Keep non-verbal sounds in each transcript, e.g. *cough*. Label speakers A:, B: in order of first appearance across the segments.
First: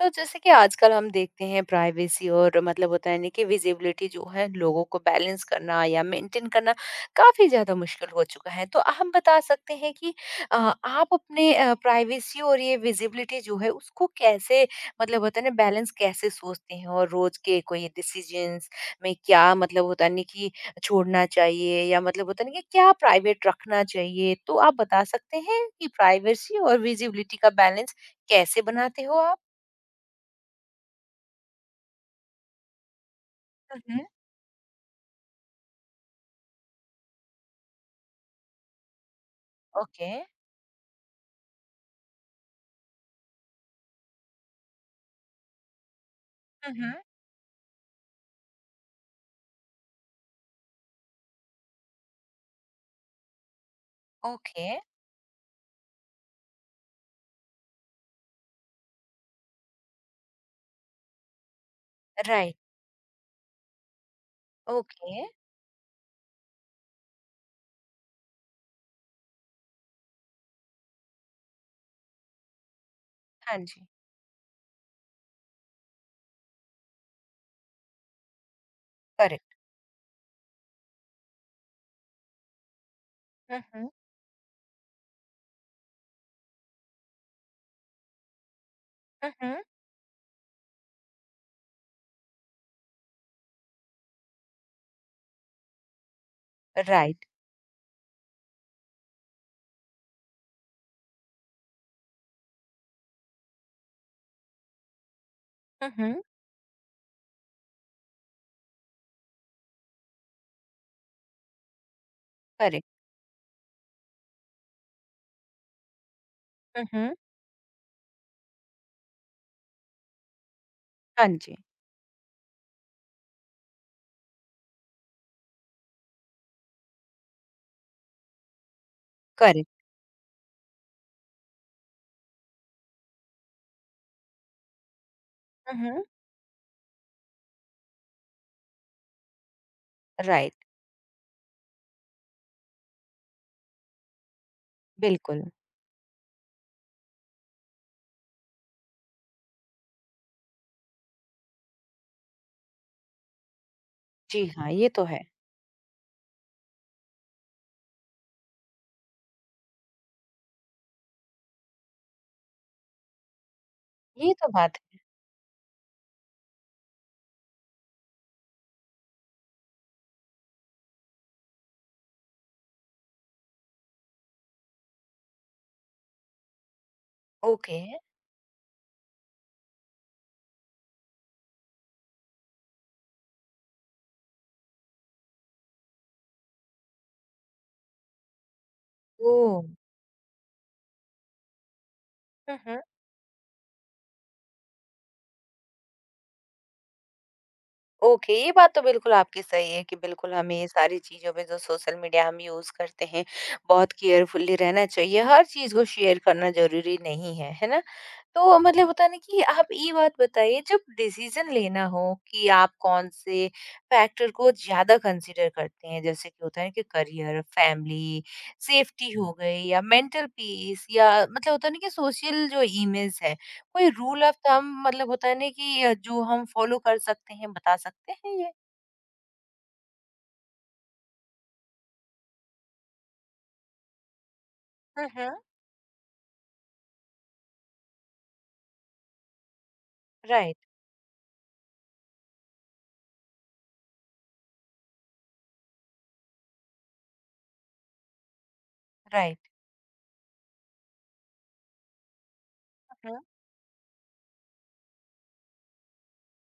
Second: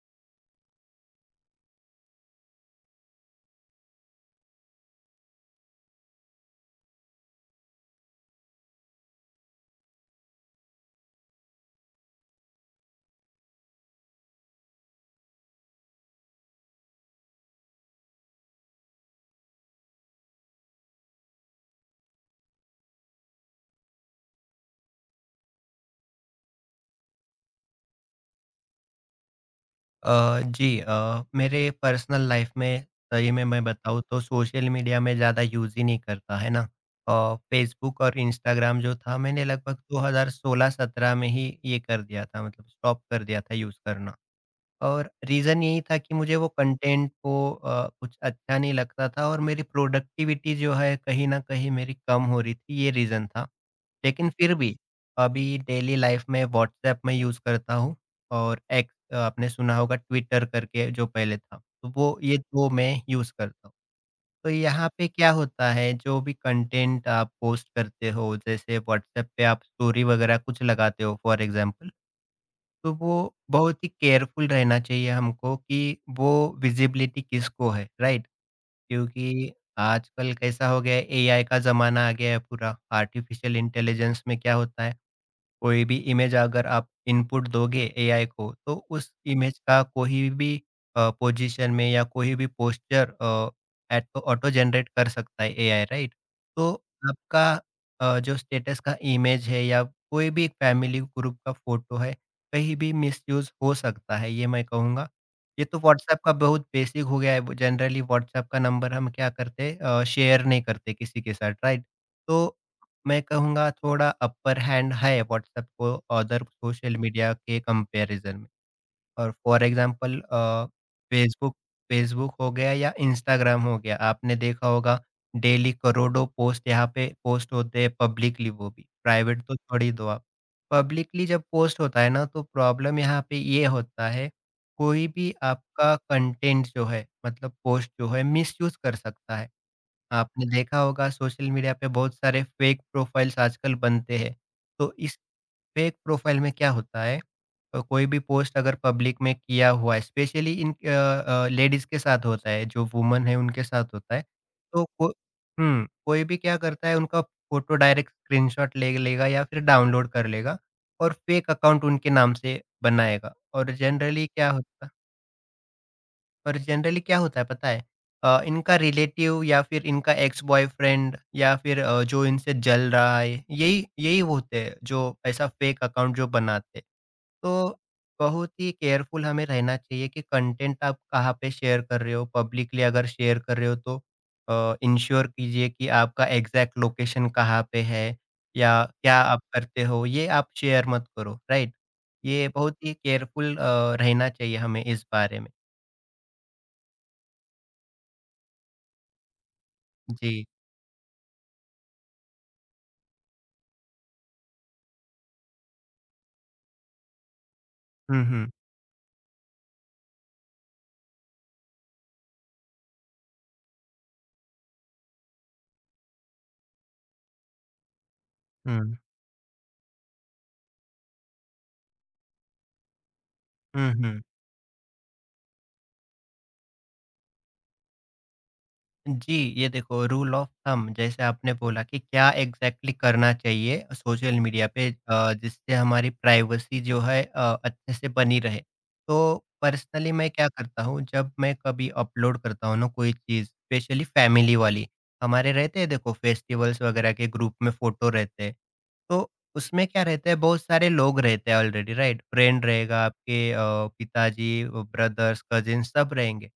A: तो जैसे कि आजकल हम देखते हैं प्राइवेसी और मतलब होता है ना कि विजिबिलिटी जो है लोगों को बैलेंस करना या मेंटेन करना काफी ज्यादा मुश्किल हो चुका है तो हम बता सकते हैं कि अ, आप अपने प्राइवेसी और ये विजिबिलिटी जो है उसको कैसे मतलब होता है ना बैलेंस कैसे सोचते हैं और रोज के कोई डिसीजंस में क्या मतलब होता है ना कि छोड़ना चाहिए या मतलब होता है ना कि क्या प्राइवेट रखना चाहिए तो आप बता सकते हैं कि प्राइवेसी और विजिबिलिटी का बैलेंस कैसे बनाते हो आप।
B: जी मेरे पर्सनल लाइफ में सही में मैं बताऊँ तो सोशल मीडिया में ज़्यादा यूज़ ही नहीं करता, है ना? फ़ेसबुक और इंस्टाग्राम जो था मैंने लगभग
A: ओके।
B: 2016-17 में ही ये कर दिया था मतलब स्टॉप कर दिया था यूज़ करना। और रीज़न यही था कि मुझे वो
A: हुँ, हुँ।
B: कंटेंट को कुछ अच्छा नहीं लगता था और मेरी प्रोडक्टिविटी जो है कहीं न कहीं मेरी कम हो रही थी, ये रीज़न था। लेकिन फिर
A: ओके,
B: भी अभी डेली लाइफ़ में व्हाट्सऐप मैं यूज़ करता हूँ और एक्स आपने सुना होगा ट्विटर करके जो पहले था, तो वो ये
A: राइट,
B: 2 मैं यूज़ करता हूँ। तो यहाँ पे
A: ओके,
B: क्या होता है जो भी कंटेंट आप पोस्ट करते हो जैसे व्हाट्सऐप पे आप स्टोरी वगैरह कुछ लगाते हो फॉर एग्ज़ाम्पल तो वो
A: हाँ
B: बहुत
A: जी,
B: ही केयरफुल रहना चाहिए हमको कि वो विजिबिलिटी किसको है, राइट? क्योंकि
A: करेक्ट।
B: आजकल कैसा हो गया है एआई का ज़माना आ गया है पूरा, आर्टिफ़िशियल
A: हुँ, हुँ,
B: इंटेलिजेंस में क्या होता है कोई भी इमेज अगर आप इनपुट दोगे एआई को तो उस
A: हुँ,
B: इमेज
A: हुँ,
B: का कोई भी पोजीशन में या कोई भी पोस्चर ऑटो जनरेट कर सकता है एआई राइट। तो
A: राइट,
B: आपका जो स्टेटस का इमेज है या कोई भी फैमिली ग्रुप का फोटो है कहीं भी मिसयूज हो सकता है ये मैं कहूँगा। ये तो
A: हुँ,
B: व्हाट्सएप
A: हुँ,
B: का बहुत बेसिक हो गया है, जनरली व्हाट्सएप का नंबर हम क्या करते हैं शेयर नहीं करते किसी के साथ, राइट? तो
A: करेक्ट,
B: मैं कहूँगा थोड़ा अपर हैंड है व्हाट्सएप को अदर
A: हुँ,
B: सोशल
A: हुँ,
B: मीडिया के कंपैरिजन में। और फॉर एग्ज़ाम्पल
A: हाँ जी,
B: फेसबुक फेसबुक हो गया या इंस्टाग्राम हो गया, आपने देखा होगा डेली करोड़ों पोस्ट यहाँ पे पोस्ट होते हैं पब्लिकली वो भी, प्राइवेट तो
A: करेक्ट,
B: छोड़ ही दो आप। पब्लिकली जब पोस्ट होता है ना तो प्रॉब्लम यहाँ पे ये होता है, कोई भी
A: हुँ,
B: आपका
A: हुँ,
B: कंटेंट जो है मतलब पोस्ट जो है मिसयूज़ कर सकता है। आपने
A: राइट,
B: देखा होगा सोशल मीडिया पे बहुत सारे फेक प्रोफाइल्स आजकल बनते हैं। तो इस
A: बिल्कुल।
B: फेक प्रोफाइल में क्या होता है कोई भी पोस्ट अगर पब्लिक में किया हुआ है स्पेशली इन लेडीज़ के साथ होता है, जो वुमन है उनके साथ होता है।
A: जी हाँ,
B: तो
A: ये तो
B: को
A: है,
B: हुँ, कोई भी क्या करता है उनका फ़ोटो डायरेक्ट स्क्रीनशॉट ले लेगा या फिर डाउनलोड कर लेगा और फेक अकाउंट उनके नाम से बनाएगा।
A: ये तो बात है।
B: और जनरली क्या होता है पता है? इनका रिलेटिव या फिर इनका एक्स बॉयफ्रेंड या फिर जो इनसे जल रहा है, यही यही होते हैं जो ऐसा फेक अकाउंट जो बनाते हैं। तो
A: ओके,
B: बहुत ही केयरफुल हमें रहना चाहिए कि कंटेंट आप कहाँ पे शेयर कर रहे हो, पब्लिकली अगर शेयर कर रहे हो तो इंश्योर कीजिए कि आपका एग्जैक्ट लोकेशन कहाँ पे है या क्या आप
A: ओह!
B: करते हो, ये आप शेयर मत करो, राइट? ये
A: हुँ,
B: बहुत
A: हुँ।
B: ही केयरफुल रहना चाहिए हमें इस बारे में।
A: ओके, ये बात तो बिल्कुल आपकी सही है कि बिल्कुल
B: जी।
A: हमें ये सारी चीज़ों में जो सोशल मीडिया हम यूज़ करते हैं, बहुत केयरफुली रहना चाहिए। हर चीज़ को शेयर करना ज़रूरी नहीं है, है ना?
B: हुँ, हुँ।
A: तो मतलब होता है ना कि आप ये बात बताइए जब डिसीज़न लेना हो कि आप कौन से फैक्टर को ज़्यादा कंसीडर करते हैं? जैसे कि होता है कि करियर, फैमिली,
B: हुँ।
A: सेफ्टी हो गई या मेंटल पीस या मतलब होता है ना कि सोशल जो इमेज है, कोई
B: हुँ, हुँ।
A: रूल ऑफ थंब मतलब होता है ना कि जो हम फॉलो कर सकते हैं, बता सकते हैं ये?
B: जी, ये देखो रूल ऑफ थंब जैसे आपने बोला कि क्या एग्ज़ैक्टली करना चाहिए सोशल मीडिया पे
A: हुँ, हुँ।
B: जिससे हमारी प्राइवेसी जो है अच्छे से बनी रहे। तो पर्सनली मैं क्या
A: राइट,
B: करता हूँ जब मैं कभी अपलोड करता हूँ ना कोई चीज़ स्पेशली फैमिली वाली, हमारे रहते हैं देखो फेस्टिवल्स वगैरह के ग्रुप में फ़ोटो रहते हैं। तो
A: राइट।
B: उसमें क्या रहता है, बहुत सारे लोग रहते हैं ऑलरेडी, राइट? फ्रेंड रहेगा
A: हुँ, हुँ।
B: आपके पिताजी, ब्रदर्स, कज़िन्स सब रहेंगे।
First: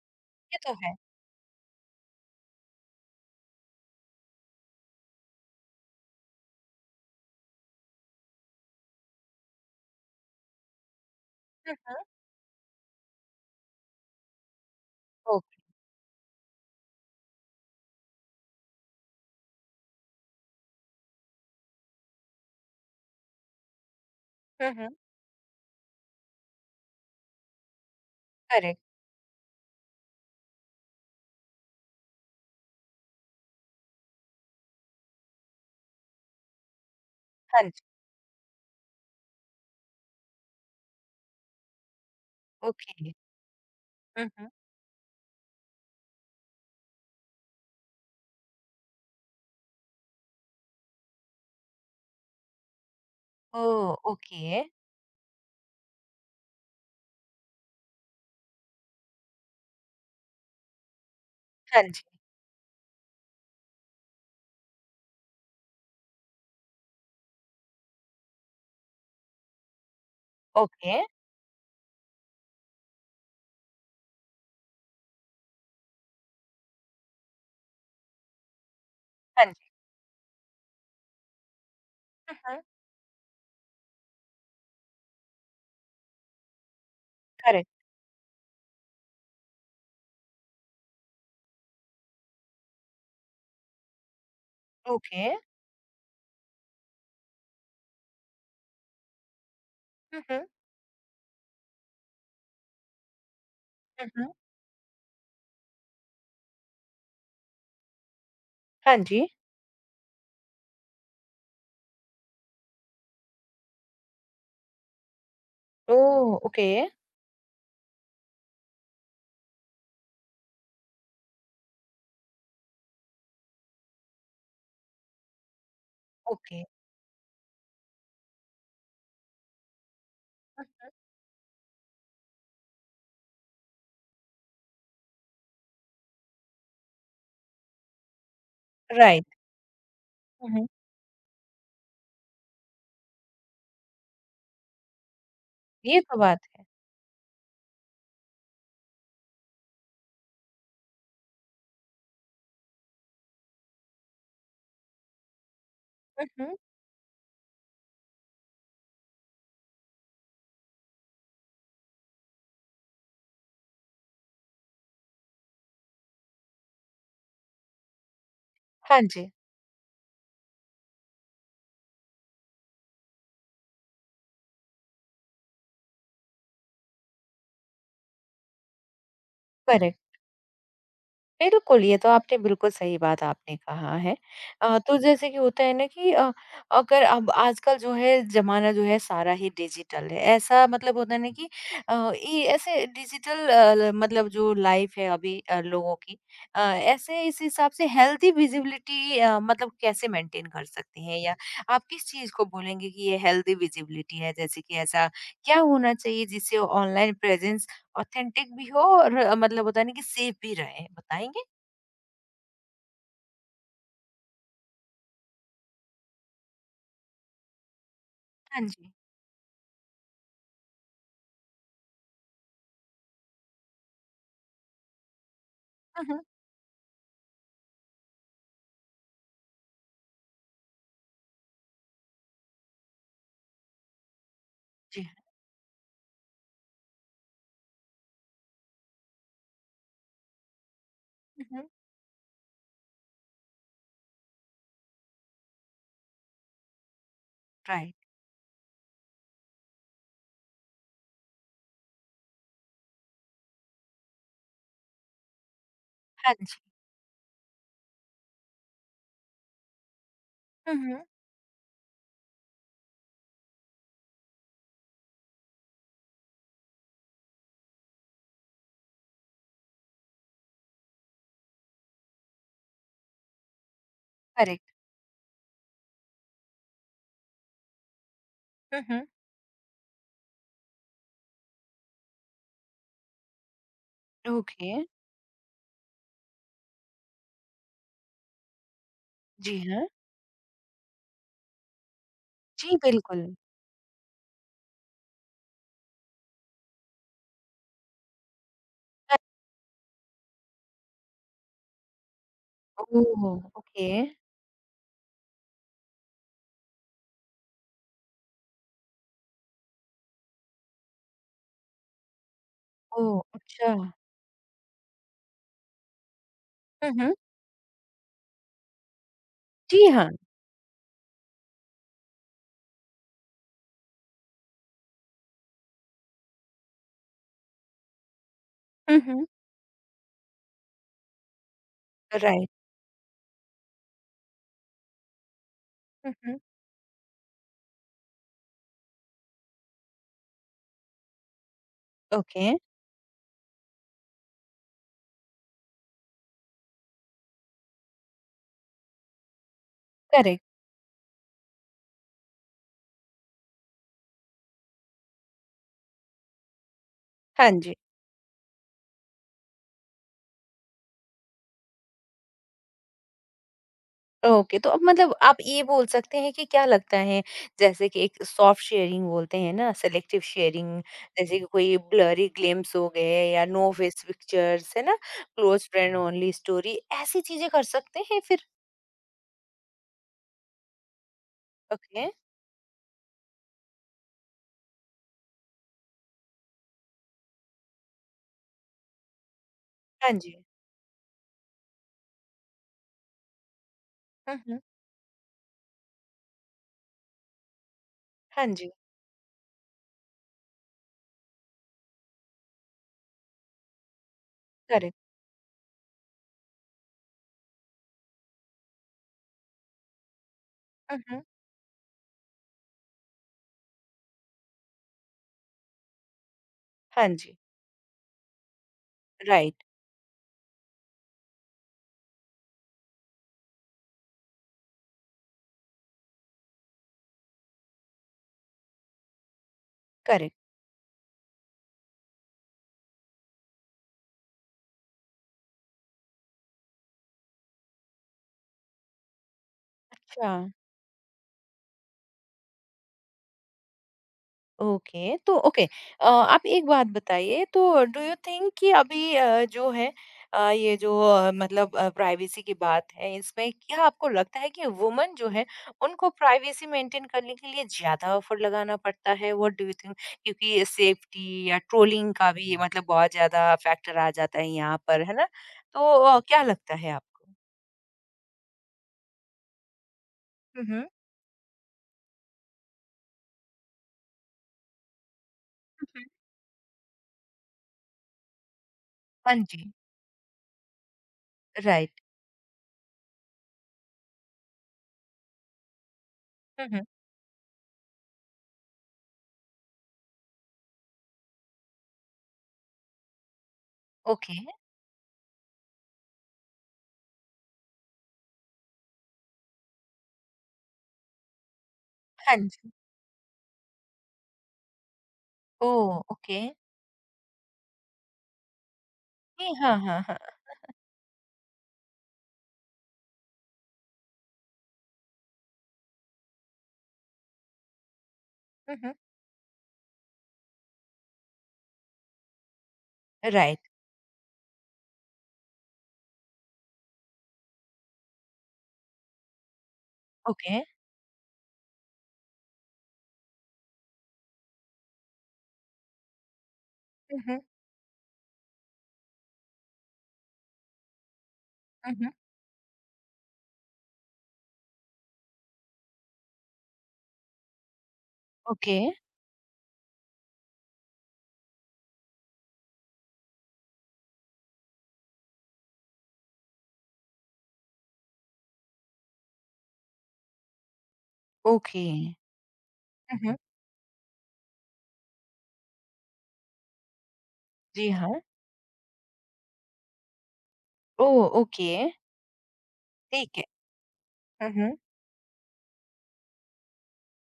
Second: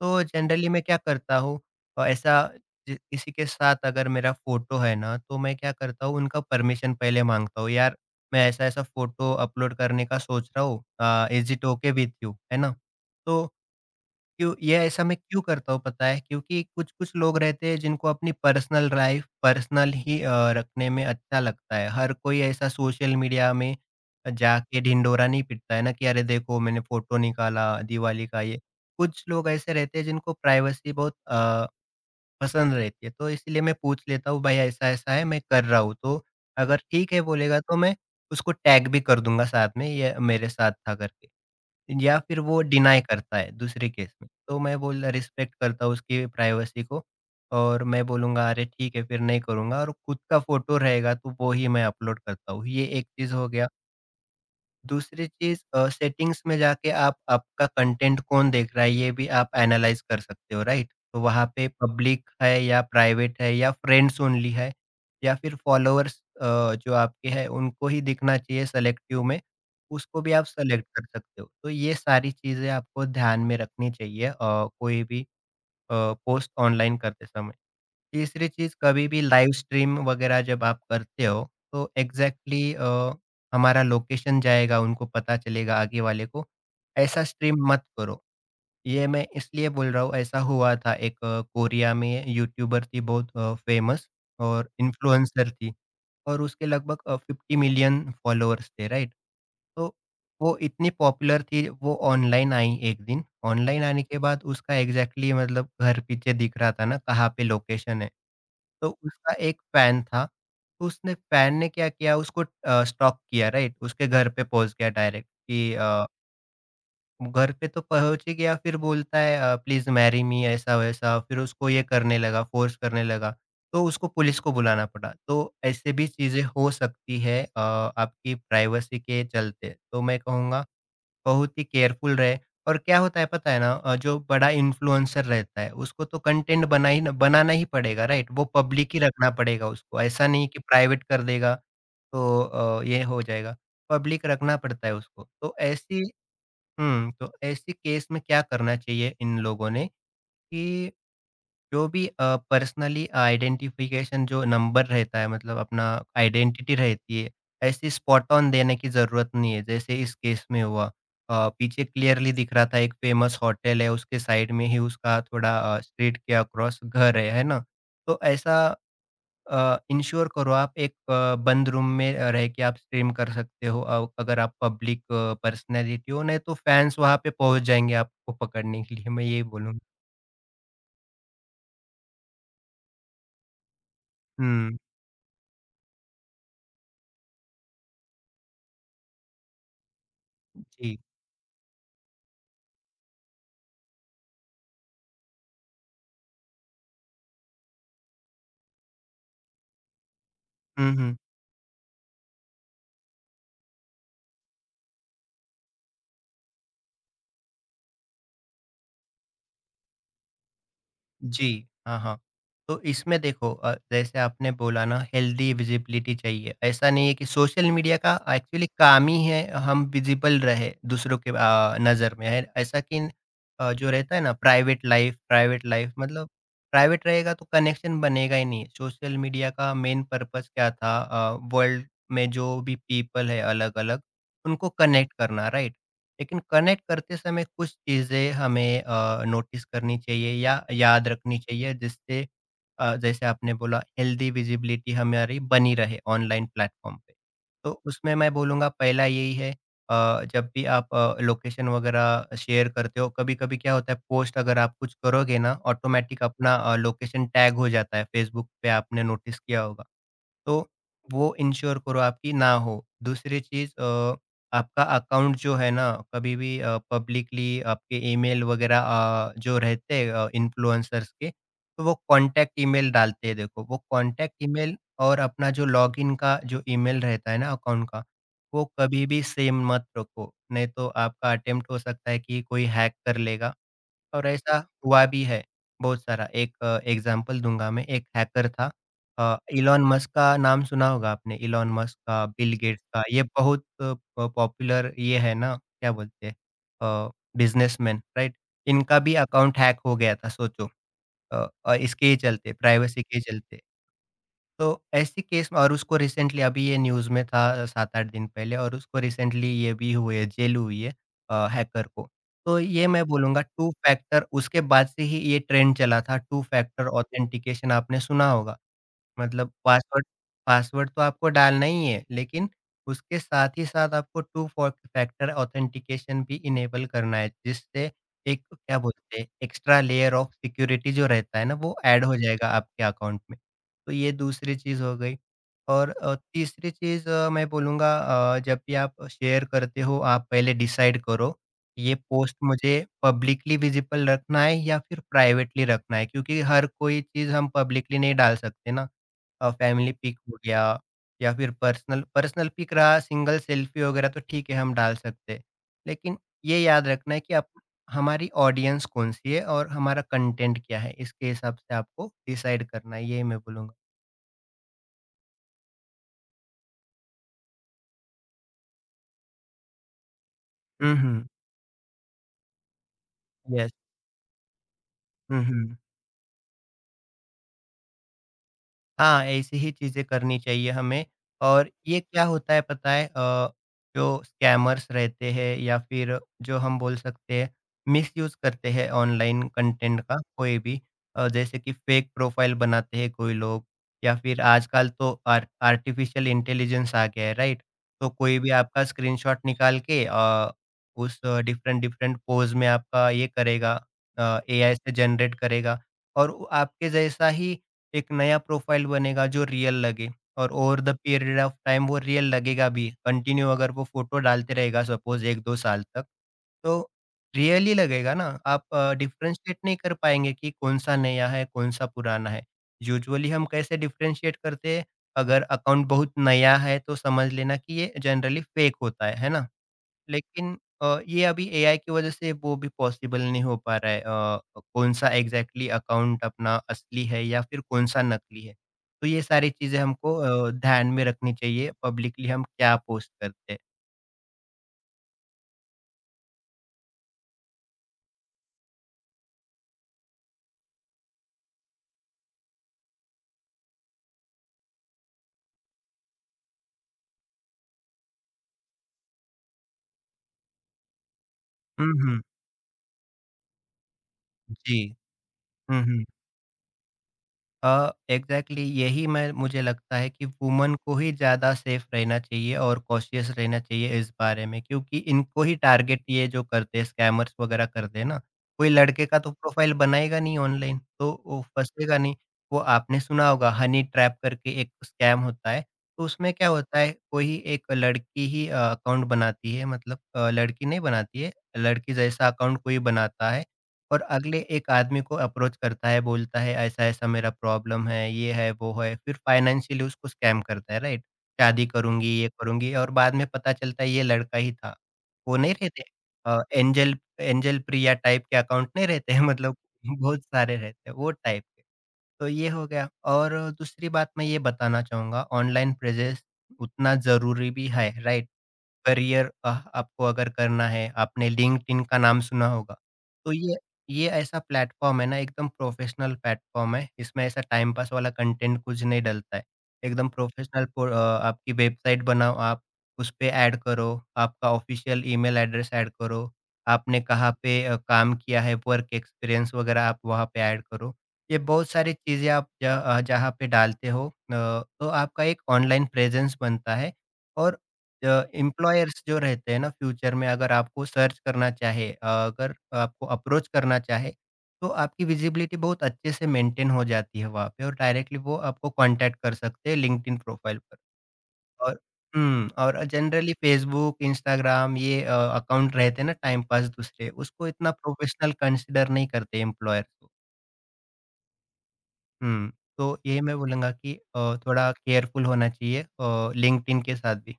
B: तो
A: ये
B: जनरली
A: तो
B: मैं
A: है।
B: क्या करता हूँ अ, ऐसा किसी के साथ अगर मेरा फोटो है ना तो मैं क्या करता हूँ उनका परमिशन पहले मांगता हूँ, यार मैं ऐसा ऐसा फोटो अपलोड करने का सोच रहा हूँ, इज इट
A: हुँ,
B: ओके
A: हुँ।
B: विथ यू, है ना? तो क्यों ये ऐसा मैं क्यों
A: ओके।
B: करता हूँ पता है, क्योंकि कुछ-कुछ लोग रहते हैं जिनको अपनी पर्सनल लाइफ पर्सनल ही रखने में अच्छा लगता है। हर कोई ऐसा सोशल मीडिया में
A: हुँ,
B: जाके
A: हुँ।
B: ढिंढोरा नहीं पीटता है ना कि अरे देखो मैंने फ़ोटो निकाला दिवाली का ये।
A: करेक्ट।
B: कुछ लोग ऐसे रहते हैं जिनको प्राइवेसी बहुत पसंद रहती है तो इसलिए मैं पूछ लेता हूँ, भाई ऐसा-ऐसा है मैं कर रहा हूँ, तो अगर ठीक है बोलेगा
A: हाँ
B: तो
A: जी।
B: मैं उसको टैग भी कर दूँगा साथ में ये मेरे साथ था करके। या फिर वो डिनाई
A: ओके।
B: करता है दूसरे केस
A: हुँ,
B: में।
A: हुँ।
B: तो मैं बोल रिस्पेक्ट करता हूँ उसकी प्राइवेसी को और मैं बोलूँगा अरे ठीक है फिर नहीं करूँगा और खुद का फ़ोटो रहेगा तो वो ही मैं अपलोड करता हूँ। ये एक चीज़ हो गया।
A: ओह! ओके।
B: दूसरी चीज़, सेटिंग्स में जाके आप आपका कंटेंट कौन देख रहा है, ये भी आप एनालाइज़ कर सकते हो, राइट? तो वहाँ पे
A: हाँ जी।
B: पब्लिक है या प्राइवेट है या फ्रेंड्स ओनली है या फिर फॉलोअर्स जो आपके हैं उनको ही दिखना चाहिए सेलेक्टिव में, उसको भी आप सेलेक्ट
A: ओके।
B: कर सकते हो। तो ये सारी चीज़ें आपको ध्यान में रखनी चाहिए कोई भी पोस्ट ऑनलाइन करते समय। तीसरी चीज़, कभी भी
A: हाँ
B: लाइव
A: जी।
B: स्ट्रीम वगैरह जब आप करते हो, तो
A: हुँ, हुँ।
B: एग्ज़ैक्टली हमारा लोकेशन जाएगा, उनको पता चलेगा आगे वाले को, ऐसा स्ट्रीम
A: करेक्ट।
B: मत करो। ये मैं इसलिए बोल रहा हूँ, ऐसा हुआ था, एक कोरिया में यूट्यूबर थी बहुत फ़ेमस और
A: ओके।
B: इन्फ्लुएंसर थी। और उसके लगभग 50 मिलियन फॉलोअर्स थे, राइट? तो
A: हुँ, हुँ।
B: वो इतनी पॉपुलर थी, वो ऑनलाइन आई एक दिन। ऑनलाइन आने
A: हुँ,
B: के
A: हुँ।
B: बाद उसका एग्ज़ैक्टली मतलब घर पीछे दिख रहा था ना, कहाँ पे लोकेशन है। तो
A: हाँ जी।
B: उसका एक फ़ैन था, तो उसने, फ़ैन ने क्या किया, उसको स्टॉक किया, राइट? उसके घर पे पहुँच गया डायरेक्ट कि
A: ओह! ओके,
B: घर पे तो पहुँच ही गया, फिर बोलता है प्लीज़ मैरी मी ऐसा-वैसा, फिर उसको ये करने लगा, फ़ोर्स करने लगा, तो उसको पुलिस को बुलाना पड़ा। तो ऐसे भी चीज़ें
A: ओके।
B: हो सकती है आपकी प्राइवेसी के चलते। तो मैं
A: हुँ,
B: कहूँगा
A: हुँ।
B: बहुत ही केयरफुल रहे और क्या होता है पता है ना जो बड़ा इन्फ्लुएंसर रहता है उसको तो कंटेंट बना ही न बनाना ही पड़ेगा, राइट? वो पब्लिक ही
A: राइट।
B: रखना पड़ेगा उसको, ऐसा नहीं
A: हुँ,
B: कि
A: हुँ।
B: प्राइवेट कर देगा तो ये हो जाएगा, पब्लिक रखना पड़ता है उसको।
A: ये तो बात है।
B: तो ऐसे केस में क्या करना चाहिए इन लोगों ने कि जो भी पर्सनली आइडेंटिफ़िकेशन जो नंबर रहता है मतलब अपना
A: हुँ, हुँ।
B: आइडेंटिटी रहती है, ऐसी स्पॉट ऑन देने की ज़रूरत नहीं है, जैसे इस केस में हुआ। पीछे क्लियरली दिख रहा था एक फेमस होटल है, उसके साइड में ही उसका थोड़ा स्ट्रीट के अक्रॉस घर है ना? तो ऐसा
A: हाँ जी,
B: इंश्योर करो आप एक बंद रूम में रह के आप स्ट्रीम कर सकते हो अगर आप पब्लिक पर्सनैलिटी हो, नहीं तो फैन्स वहाँ पे पहुँच जाएँगे आपको पकड़ने के लिए, मैं यही बोलूँगा।
A: करेक्ट। बिल्कुल, ये तो आपने बिल्कुल सही बात आपने कहा है।
B: हुँ,
A: तो जैसे कि होता है ना कि अगर अब आजकल जो है ज़माना जो है सारा ही डिजिटल है। ऐसा मतलब
B: जी।
A: होता है ना कि ये ऐसे डिजिटल अ, ल मतलब जो लाइफ़ है अभी लोगों की अ, ऐसे इस हिसाब से हेल्दी विज़िबिलिटी मतलब कैसे मेंटेन कर
B: हुँ,
A: सकते
B: हुँ।
A: हैं? या आप किस चीज़ को बोलेंगे कि ये हेल्दी विज़िबिलिटी है? जैसे कि ऐसा क्या होना चाहिए जिससे ऑनलाइन प्रेज़ेंस ऑथेंटिक भी हो और मतलब होता है ना कि सेफ भी रहे, बताएँगे?
B: जी, हाँ, हाँ। तो इसमें देखो जैसे आपने बोला ना हेल्दी विज़िबिलिटी चाहिए, ऐसा नहीं है कि सोशल मीडिया का
A: हाँ
B: एक्चुअली
A: जी।
B: काम ही है हम विज़िबल रहे दूसरों के नज़र में है, ऐसा कि जो रहता है ना प्राइवेट लाइफ़
A: हुँ, हुँ।
B: मतलब प्राइवेट रहेगा तो कनेक्शन बनेगा ही नहीं। सोशल मीडिया का मेन पर्पज़ क्या था, वर्ल्ड में जो भी पीपल है अलग-अलग उनको
A: जी
B: कनेक्ट
A: हाँ।
B: करना, राइट? लेकिन कनेक्ट करते समय कुछ चीज़ें हमें नोटिस करनी चाहिए या याद रखनी
A: हुँ, हुँ।
B: चाहिए जिससे जैसे आपने बोला हेल्दी विजिबिलिटी हमारी बनी रहे ऑनलाइन प्लेटफॉर्म पे। तो
A: राइट,
B: उसमें मैं बोलूँगा पहला यही है, जब भी आप लोकेशन वगैरह शेयर करते हो, कभी-कभी क्या होता है पोस्ट अगर आप कुछ करोगे ना ऑटोमैटिक
A: हाँ
B: अपना
A: जी।
B: लोकेशन टैग हो जाता है फेसबुक पे, आपने नोटिस किया होगा। तो
A: हुँ, हुँ।
B: वो इंश्योर करो आपकी ना हो। दूसरी चीज़, आपका अकाउंट जो है ना कभी भी पब्लिकली आपके ईमेल वगैरह जो रहते हैं इन्फ्लुएंसर्स के तो वो कांटेक्ट ईमेल डालते हैं, देखो वो कांटेक्ट
A: करेक्ट।
B: ईमेल और अपना जो लॉगिन का जो ईमेल रहता है ना अकाउंट का, वो
A: हुँ,
B: कभी
A: हुँ।
B: भी सेम मत रखो, नहीं तो आपका अटेम्प्ट हो सकता है कि कोई हैक कर लेगा। और ऐसा
A: ओके,
B: हुआ भी है बहुत सारा। एक एग्ज़ाम्पल दूँगा मैं, एक हैकर था
A: जी
B: इलॉन
A: हाँ।
B: मस्क का नाम सुना होगा आपने, इलॉन मस्क का, बिल
A: जी,
B: गेट्स का, ये
A: बिल्कुल।
B: बहुत अ, प पॉपुलर ये है ना, क्या बोलते हैं अ, बिज़नेसमैन, राइट? इनका भी
A: अ,
B: अकाउंट हैक हो गया था सोचो। इसके ही चलते, प्राइवेसी के ही
A: ओह!
B: चलते।
A: ओके।
B: तो ऐसी केस में, और उसको रिसेंटली अभी ये न्यूज़ में था 7-8 दिन पहले और उसको रिसेंटली ये भी हुई है, जेल हुई है हैकर को। तो ये मैं
A: ओह!
B: बोलूँगा टू
A: अच्छा।
B: फैक्टर उसके बाद से ही ये ट्रेंड चला था, टू फैक्टर
A: हुँ, हुँ।
B: ऑथेंटिकेशन आपने सुना होगा। मतलब
A: जी
B: पासवर्ड
A: हाँ।
B: पासवर्ड तो आपको डालना ही है, लेकिन उसके साथ ही साथ आपको टू फॉ फैक्टर ऑथेंटिकेशन भी इनेबल करना है, जिससे एक क्या
A: हुँ,
B: बोलते
A: हुँ।
B: हैं, एक्स्ट्रा लेयर ऑफ सिक्योरिटी जो रहता है ना, वो ऐड हो
A: राइट।
B: जाएगा आपके अकाउंट में। तो ये दूसरी चीज़ हो गई और
A: हुँ, हुँ।
B: तीसरी चीज़ मैं बोलूँगा जब भी आप शेयर करते हो, आप पहले डिसाइड करो, ये पोस्ट
A: ओके,
B: मुझे पब्लिकली विज़िबल रखना है या फिर प्राइवेटली रखना है, क्योंकि हर कोई चीज़ हम पब्लिकली नहीं डाल सकते ना। फैमिली पिक हो
A: करेक्ट।
B: गया या फिर पर्सनल पर्सनल पिक रहा सिंगल सेल्फी वगैरह तो ठीक है हम डाल सकते हैं। लेकिन ये याद रखना है कि आप
A: हाँ जी।
B: हमारी ऑडियंस कौन-सी है और हमारा कंटेंट क्या है? इसके हिसाब से आपको डिसाइड करना है, ये मैं बोलूँगा।
A: ओके तो अब मतलब आप ये बोल सकते हैं कि क्या लगता है जैसे कि एक सॉफ्ट शेयरिंग बोलते हैं ना सेलेक्टिव शेयरिंग
B: हुँ, हुँ।
A: जैसे कि कोई ब्लरी ग्लिम्स हो गए या नो
B: यस।
A: फेस पिक्चर्स है ना
B: हुँ,
A: क्लोज
B: हुँ।
A: फ्रेंड ओनली स्टोरी ऐसी चीजें कर सकते हैं फिर
B: हाँ, ऐसी ही चीज़ें करनी चाहिए हमें और ये
A: ओके।
B: क्या होता है पता है जो स्कैमर्स रहते हैं या फिर जो हम बोल सकते हैं मिसयूज़ करते हैं ऑनलाइन कंटेंट
A: हाँ
B: का
A: जी।
B: कोई भी जैसे कि फेक प्रोफाइल बनाते हैं कोई लोग या फिर
A: हम्म।
B: आजकल तो आर आर्टिफ़िशियल इंटेलिजेंस आ गया है राइट? तो कोई
A: हाँ
B: भी
A: जी।
B: आपका स्क्रीनशॉट निकाल के उस डिफ़रेंट डिफ़रेंट पोज़ में आपका ये करेगा, एआई से
A: करेक्ट।
B: जनरेट करेगा और वो आपके जैसा ही एक नया प्रोफाइल बनेगा जो रियल लगे। और over the
A: hmm.
B: Period of time वो रियल लगेगा भी कंटिन्यू अगर वो फोटो डालते रहेगा सपोज एक दो साल तक, तो
A: हाँ जी।
B: रियल ही लगेगा ना। आप डिफ्रेंशिएट
A: राइट।
B: नहीं कर पाएंगे कि कौन सा नया है कौन सा पुराना है। यूजुअली हम कैसे डिफ्रेंशिएट करते हैं, अगर अकाउंट बहुत नया है तो समझ लेना कि ये जनरली फेक होता है ना।
A: करेक्ट।
B: लेकिन ये अभी एआई की वजह से वो भी पॉसिबल नहीं हो पा रहा है, कौन-सा एग्ज़ैक्टली अकाउंट अपना असली है या फिर कौन-सा नकली है। तो ये सारी चीज़ें हमको
A: अच्छा।
B: ध्यान में रखनी चाहिए पब्लिकली हम क्या पोस्ट करते हैं।
A: ओके तो ओके, आप एक बात बताइए तो डू यू थिंक कि अभी जो है मतलब प्राइवेसी की बात है इसमें क्या आपको लगता है कि वुमन जो है उनको प्राइवेसी मेंटेन करने के लिए ज्यादा एफर्ट लगाना पड़ता है व्हाट डू यू थिंक क्योंकि सेफ्टी या
B: हुँ,
A: ट्रोलिंग
B: हुँ।
A: का भी ये मतलब बहुत ज्यादा फैक्टर आ जाता है यहाँ
B: जी।
A: पर है ना
B: हुँ,
A: तो
B: हुँ।
A: क्या लगता है आपको।
B: एग्जैक्टली यही मैं मुझे लगता है कि वुमन
A: हम्म।
B: को ही ज़्यादा सेफ रहना चाहिए और कॉशियस रहना चाहिए इस बारे में, क्योंकि इनको ही टारगेट
A: मम्म।
B: ये जो करते हैं स्कैमर्स वगैरह करते हैं ना, कोई लड़के का तो
A: हाँ जी।
B: प्रोफाइल बनाएगा नहीं ऑनलाइन, तो वो फँसेगा
A: राइट।
B: नहीं। वो आपने सुना होगा हनी ट्रैप करके एक स्कैम होता है, तो उसमें क्या होता
A: हम्म।
B: है कोई एक लड़की ही अकाउंट बनाती है, मतलब लड़की नहीं बनाती है, लड़की जैसा अकाउंट कोई बनाता है और
A: ओके।
B: अगले एक आदमी को अप्रोच करता है, बोलता है ऐसा-ऐसा मेरा प्रॉब्लम है, ये है, वो है, फिर फाइनेंशियली उसको स्कैम करता है, राइट? शादी करूँगी, ये
A: हाँ जी।
B: करूँगी और बाद में पता चलता है ये लड़का ही था। वो नहीं
A: ओ
B: रहते
A: okay.
B: Angel angel Priya type के अकाउंट नहीं रहते हैं
A: नहीं,
B: मतलब
A: हाँ
B: *laughs*
A: हाँ हाँ।
B: बहुत सारे रहते हैं, वो टाइप के। तो ये हो गया और दूसरी बात मैं ये बताना चाहूँगा ऑनलाइन प्रेजेंस उतना ज़रूरी भी है, राइट?
A: हम्म।
B: करियर आपको अगर करना है, आपने लिंक्डइन का नाम सुना होगा। तो ये
A: राइट,
B: ये ऐसा प्लेटफ़ॉर्म है ना, एकदम प्रोफ़ेशनल प्लेटफ़ॉर्म है, इसमें ऐसा टाइम पास वाला कंटेंट कुछ नहीं डलता है। एकदम
A: ओके।
B: प्रोफ़ेशनल आपकी वेबसाइट बनाओ आप, उसपे ऐड करो, आपका ऑफ़िशियल ईमेल एड्रेस ऐड करो, आपने
A: हुँ,
B: कहाँ
A: हुँ।
B: पे काम किया है, वर्क एक्सपीरियंस वगैरह आप वहाँ पे ऐड करो। ये बहुत सारी
A: हुँ, हुँ।
B: चीज़ें आप जहाँ पे डालते हो तो आपका एक ऑनलाइन प्रेज़ेंस बनता है और
A: ओके,
B: एम्प्लॉयर्स जो रहते हैं ना फ्यूचर में अगर आपको सर्च करना चाहे, अगर आपको अप्रोच करना चाहे तो आपकी विजिबिलिटी बहुत अच्छे से मेंटेन हो जाती है वहाँ पे और डायरेक्टली वो आपको कांटेक्ट कर सकते हैं लिंक्डइन प्रोफाइल पर। और
A: ओके।
B: हम्म, और
A: हुँ,
B: जनरली
A: हुँ।
B: फेसबुक इंस्टाग्राम ये अकाउंट रहते हैं ना टाइम पास दूसरे, उसको इतना
A: जी हाँ।
B: प्रोफेशनल कंसिडर नहीं करते एम्प्लॉयर को।
A: ओह! ओके,
B: हम्म, तो यही मैं
A: ठीक है।
B: बोलूँगा कि
A: हुँ,
B: थोड़ा
A: हुँ।
B: केयरफुल होना चाहिए लिंक्डइन के साथ भी।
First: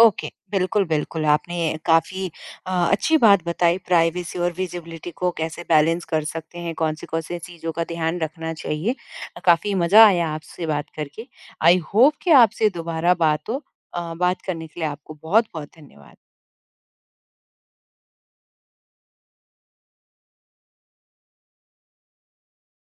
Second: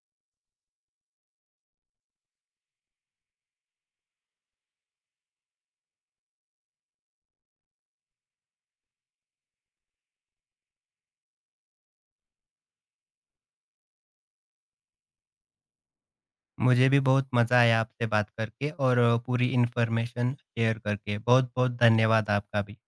A: ओके, बिल्कुल, बिल्कुल, आपने काफ़ी अच्छी बात बताई प्राइवेसी और विज़िबिलिटी को कैसे बैलेंस कर सकते हैं, कौन-सी-कौन सी कौन सी चीज़ों का ध्यान रखना चाहिए। काफ़ी मज़ा आया आपसे बात करके। आई होप कि आपसे दोबारा बात हो। बात करने के लिए आपको बहुत-बहुत धन्यवाद।
B: मुझे भी बहुत मज़ा आया आपसे बात करके और पूरी इन्फॉर्मेशन शेयर करके। बहुत-बहुत धन्यवाद आपका भी।